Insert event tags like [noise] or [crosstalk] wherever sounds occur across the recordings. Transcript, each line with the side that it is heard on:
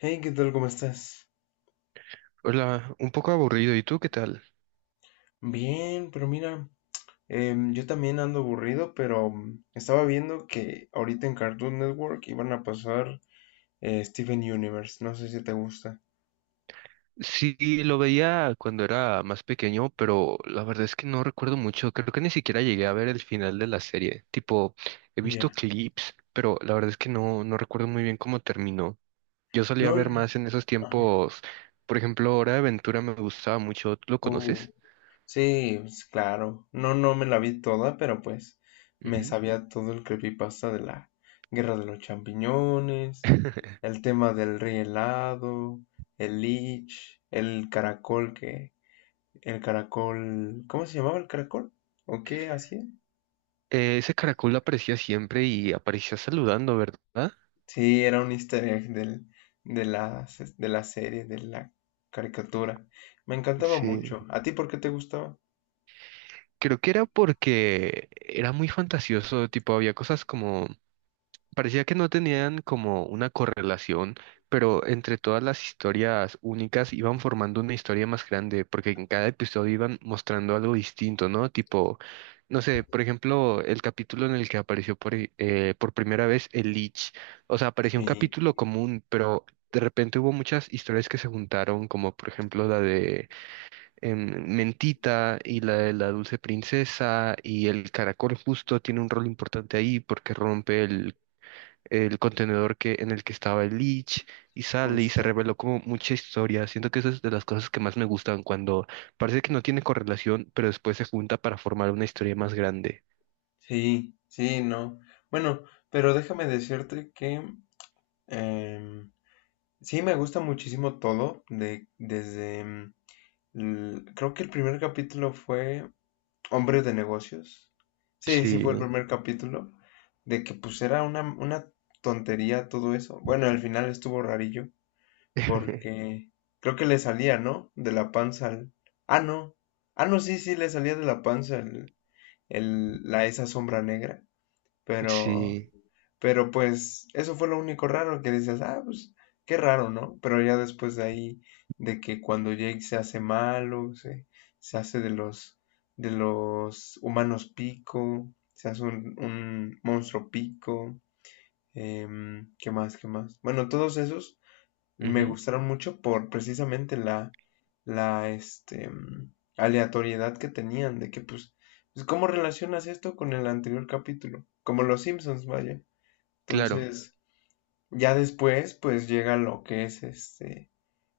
left: Hey, ¿qué tal? ¿Cómo estás?
right: Hola, un poco aburrido. ¿Y tú qué tal?
left: Bien, pero mira, yo también ando aburrido, pero estaba viendo que ahorita en Cartoon Network iban a pasar Steven Universe. No sé si te gusta.
right: Sí, lo veía cuando era más pequeño, pero la verdad es que no recuerdo mucho. Creo que ni siquiera llegué a ver el final de la serie. Tipo, he visto
left: Ya.
right: clips, pero la verdad es que no recuerdo muy bien cómo terminó. Yo solía
left: No,
right: ver
left: no.
right: más en esos
left: Ajá.
right: tiempos. Por ejemplo, Hora de Aventura me gustaba mucho. ¿Tú lo conoces?
left: Uh, sí, pues, claro. No, no me la vi toda, pero pues me
right: Ujú.
left: sabía todo el creepypasta de la Guerra de los Champiñones,
right: [laughs]
left: el tema del rey helado, el Lich, el caracol. ¿Cómo se llamaba el caracol? ¿O qué hacía?
right: Ese caracol aparecía siempre y aparecía saludando, ¿verdad?
left: Sí, era un easter egg de la, de la serie, de la caricatura. Me encantaba
right: Sí.
left: mucho. ¿A ti por qué te gustaba?
right: Creo que era porque era muy fantasioso, tipo, había cosas como parecía que no tenían como una correlación, pero entre todas las historias únicas iban formando una historia más grande, porque en cada episodio iban mostrando algo distinto, ¿no? Tipo, no sé, por ejemplo, el capítulo en el que apareció por primera vez el Lich. O sea, apareció un
left: Sí,
right: capítulo común, pero de repente hubo muchas historias que se juntaron, como por ejemplo la de Mentita y la de la Dulce Princesa, y el caracol justo tiene un rol importante ahí porque rompe el contenedor en el que estaba el Lich y sale y se
left: justo.
right: reveló como mucha historia. Siento que eso es de las cosas que más me gustan cuando parece que no tiene correlación, pero después se junta para formar una historia más grande.
left: Sí, sí, no. Bueno, pero déjame decirte que em, sí me gusta muchísimo todo. Desde, creo que el primer capítulo fue Hombres de negocios. Sí, sí
right: Sí,
left: fue el primer capítulo. De que pues era una tontería todo eso. Bueno, al final estuvo rarillo.
right: [laughs]
left: Porque creo que le salía, ¿no? De la panza al... Ah, no. Ah, no, sí, sí, le salía de la panza esa sombra negra. Pero
right: sí,
left: pero pues eso fue lo único raro que dices, ah, pues qué raro, ¿no? Pero ya después de ahí, de que cuando Jake se hace malo, se hace de los humanos pico, se hace un monstruo pico, ¿qué más, qué más? Bueno, todos esos me
right: ujú.
left: gustaron mucho por precisamente la, este, aleatoriedad que tenían, de que pues, ¿cómo relacionas esto con el anterior capítulo? Como los Simpsons, vaya.
right: Claro.
left: Entonces... Ya después, pues llega lo que es este,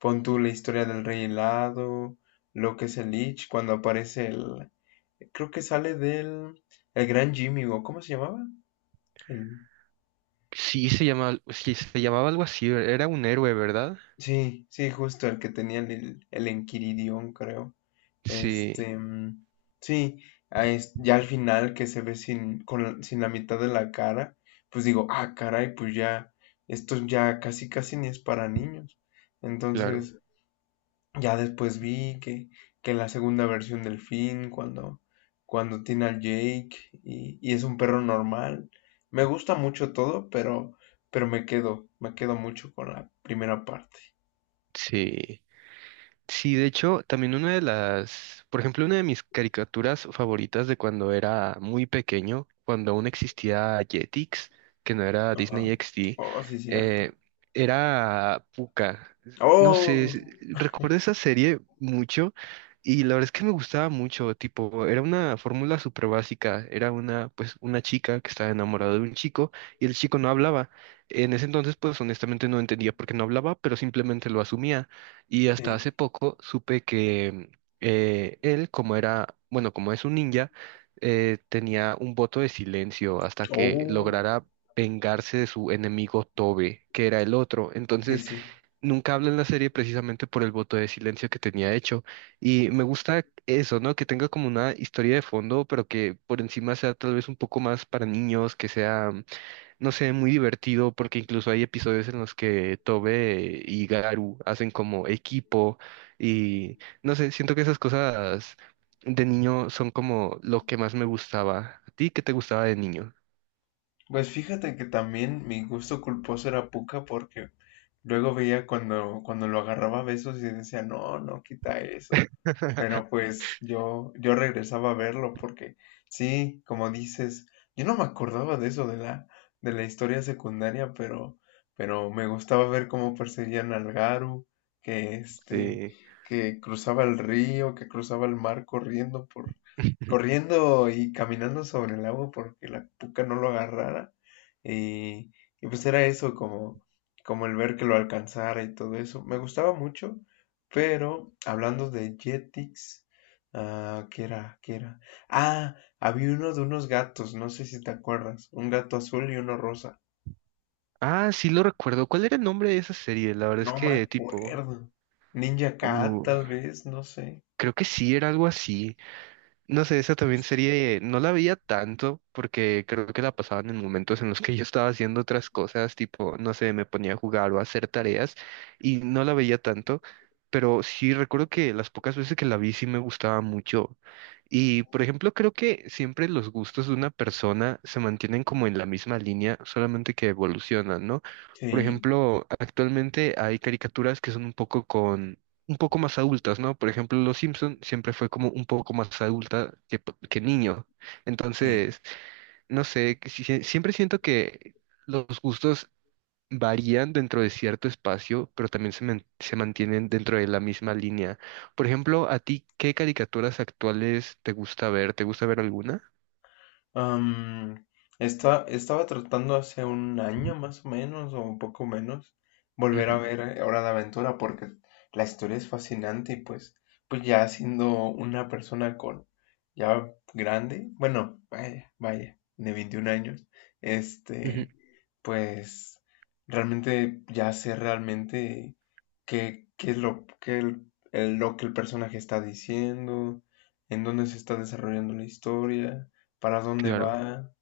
left: pon tú la historia del Rey Helado, lo que es el Lich, cuando aparece creo que sale el Gran Jimmy, o ¿cómo se llamaba? El,
right: Sí se llama, sí se llamaba algo así, era un héroe, ¿verdad?
left: sí, sí, justo el que tenía el Enquiridión, creo.
right: Sí,
left: Este, sí, ya al final que se ve sin la mitad de la cara, pues digo, ah, caray, pues ya, esto ya casi casi ni es para niños.
right: claro,
left: Entonces, ya después vi que la segunda versión del Finn, cuando tiene al Jake y es un perro normal. Me gusta mucho todo, pero me quedo mucho con la primera parte.
right: sí. Sí, de hecho, también una de las, por ejemplo, una de mis caricaturas favoritas de cuando era muy pequeño, cuando aún existía Jetix, que no era
left: Ajá.
right: Disney XD,
left: Oh, sí, cierto.
right: eh, era Pucca. No sé,
left: Oh,
right: recuerdo esa serie mucho y la verdad es que me gustaba mucho, tipo, era una fórmula súper básica, era una, pues, una chica que estaba enamorada de un chico y el chico no hablaba. En ese entonces, pues, honestamente no entendía por qué no hablaba, pero simplemente lo asumía. Y hasta hace
left: sí.
right: poco supe que él, como era, bueno, como es un ninja, tenía un voto de silencio hasta que
left: Oh,
right: lograra vengarse de su enemigo Tobe, que era el otro.
left: sí,
right: Entonces,
left: sí.
right: nunca habla en la serie precisamente por el voto de silencio que tenía hecho. Y me gusta eso, ¿no? Que tenga como una historia de fondo, pero que por encima sea tal vez un poco más para niños, que sea no sé, muy divertido porque incluso hay episodios en los que Tobe y Garu hacen como equipo y no sé, siento que esas cosas de niño son como lo que más me gustaba. ¿A ti qué te gustaba de niño?
left: Pues fíjate que también mi gusto culposo era Puka porque luego veía cuando lo agarraba a besos y decía, no, no, quita eso. Pero
right: [laughs]
left: pues yo regresaba a verlo porque sí, como dices, yo no me acordaba de eso de la historia secundaria, pero me gustaba ver cómo perseguían al Garu, que este,
right: Sí.
left: que cruzaba el río, que cruzaba el mar corriendo y caminando sobre el agua porque la puca no lo agarrara. Y, y pues era eso, como el ver que lo alcanzara y todo eso. Me gustaba mucho. Pero hablando de Jetix, ah, ¿qué era? ¿Qué era? Ah, había uno de unos gatos, no sé si te acuerdas. Un gato azul y uno rosa.
right: Ah, sí lo recuerdo. ¿Cuál era el nombre de esa serie? La verdad es
left: No me
right: que tipo,
left: acuerdo. Ninja Cat,
right: uh,
left: tal vez, no sé.
right: creo que sí era algo así. No sé, esa también serie no la veía tanto porque creo que la pasaban en momentos en los que yo estaba haciendo otras cosas, tipo, no sé, me ponía a jugar o a hacer tareas y no la veía tanto, pero sí recuerdo que las pocas veces que la vi sí me gustaba mucho. Y, por ejemplo, creo que siempre los gustos de una persona se mantienen como en la misma línea, solamente que evolucionan, ¿no? Por
left: Sí,
right: ejemplo, actualmente hay caricaturas que son un poco más adultas, ¿no? Por ejemplo, Los Simpson siempre fue como un poco más adulta que, que niño.
left: sí.
right: Entonces, no sé, que siempre siento que los gustos varían dentro de cierto espacio, pero también se, se mantienen dentro de la misma línea. Por ejemplo, ¿a ti qué caricaturas actuales te gusta ver? ¿Te gusta ver alguna?
left: Am, estaba tratando hace un año más o menos, o un poco menos, volver a
right: Ujú,
left: ver Hora de Aventura porque la historia es fascinante y pues ya siendo una persona con ya grande, bueno, vaya, vaya, de 21 años,
right: ujú,
left: este, pues realmente ya sé realmente qué es lo que lo que el personaje está diciendo, en dónde se está desarrollando la historia, para dónde
right: claro.
left: va,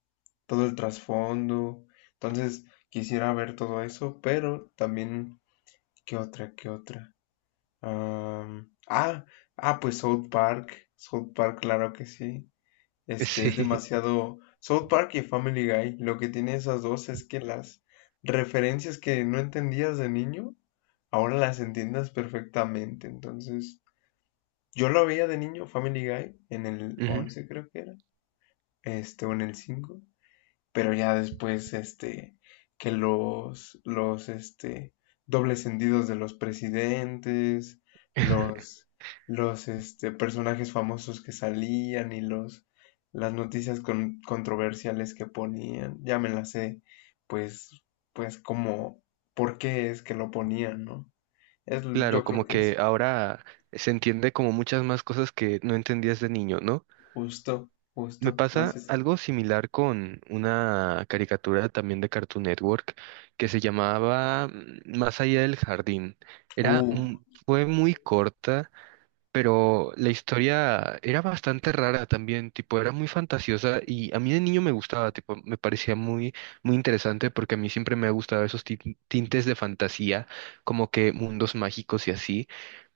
left: todo el trasfondo. Entonces, quisiera ver todo eso, pero también, ¿qué otra? ¿Qué otra? Am, ah, pues South Park. South Park, claro que sí.
right: [laughs]
left: Este es
right: Sí.
left: demasiado. South Park y Family Guy. Lo que tiene esas dos es que las referencias que no entendías de niño, ahora las entiendes perfectamente. Entonces, yo lo veía de niño, Family Guy, en el
right: Ujú.
left: 11 creo que era. Este, o en el cinco, pero ya después, este, que los, este, dobles sentidos de los presidentes,
right: [laughs]
left: los, los, este, personajes famosos que salían y los, las noticias controversiales que ponían, ya me las sé, pues, pues como, ¿por qué es que lo ponían, no?
right: Claro,
left: Yo
right: como
left: creo que es
right: que ahora se entiende como muchas más cosas que no entendías de niño, ¿no?
left: justo,
right: Me
left: justo, no
right: pasa
left: sé.
right: algo similar con una caricatura también de Cartoon Network que se llamaba Más allá del jardín. Era,
left: Uh,
right: mu- Fue muy corta, pero la historia era bastante rara también, tipo, era muy fantasiosa y a mí de niño me gustaba, tipo, me parecía muy, muy interesante porque a mí siempre me ha gustado esos tintes de fantasía, como que mundos mágicos y así.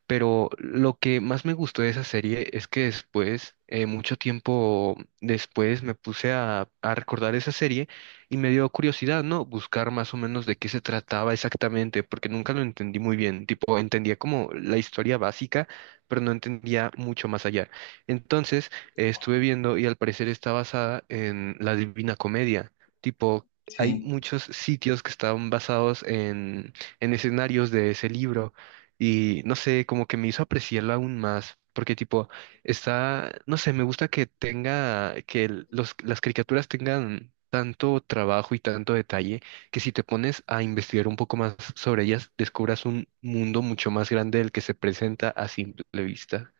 right: Pero lo que más me gustó de esa serie es que después, mucho tiempo después, me puse a recordar esa serie y me dio curiosidad, ¿no? Buscar más o menos de qué se trataba exactamente, porque nunca lo entendí muy bien. Tipo, entendía como la historia básica, pero no entendía mucho más allá. Entonces, estuve viendo y al parecer está basada en la Divina Comedia. Tipo, hay
left: sí.
right: muchos sitios que estaban basados en escenarios de ese libro. Y no sé, como que me hizo apreciarlo aún más, porque tipo, está, no sé, me gusta que tenga, que las caricaturas tengan tanto trabajo y tanto detalle, que si te pones a investigar un poco más sobre ellas, descubras un mundo mucho más grande del que se presenta a simple vista.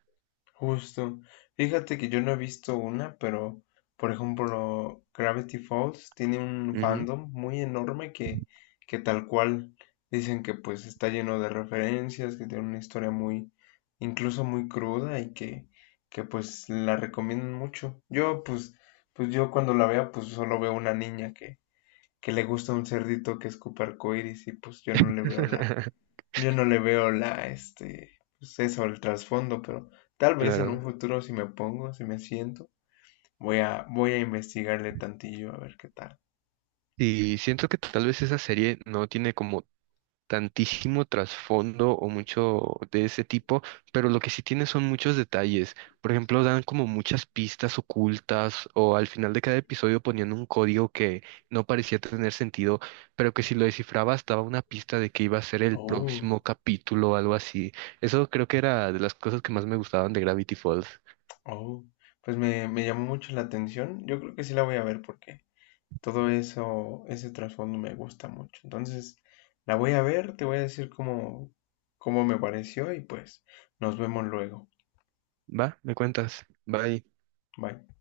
left: Justo. Fíjate que yo no he visto una, pero por ejemplo, Gravity Falls tiene un
right: Ujú.
left: fandom muy enorme que tal cual dicen que pues está lleno de referencias, que tiene una historia muy, incluso muy cruda y que pues la recomiendan mucho. Yo pues yo cuando la vea pues solo veo una niña que le gusta un cerdito que escupe arcoíris y pues
right: [laughs]
left: yo no le veo la, este, pues eso, el trasfondo, pero tal vez en un
right: Claro.
left: futuro si me pongo, si me siento, voy a investigarle tantillo a ver qué tal.
right: Y siento que tal vez esa serie no tiene como tantísimo trasfondo o mucho de ese tipo, pero lo que sí tiene son muchos detalles. Por ejemplo, dan como muchas pistas ocultas o al final de cada episodio ponían un código que no parecía tener sentido, pero que si lo descifrabas daba una pista de que iba a ser el
left: Oh,
right: próximo capítulo o algo así. Eso creo que era de las cosas que más me gustaban de Gravity Falls.
left: oh, pues me llamó mucho la atención. Yo creo que sí la voy a ver porque todo eso, ese trasfondo me gusta mucho. Entonces, la voy a ver, te voy a decir cómo me pareció y pues nos vemos luego.
right: Va, me cuentas. Bye.
left: Bye.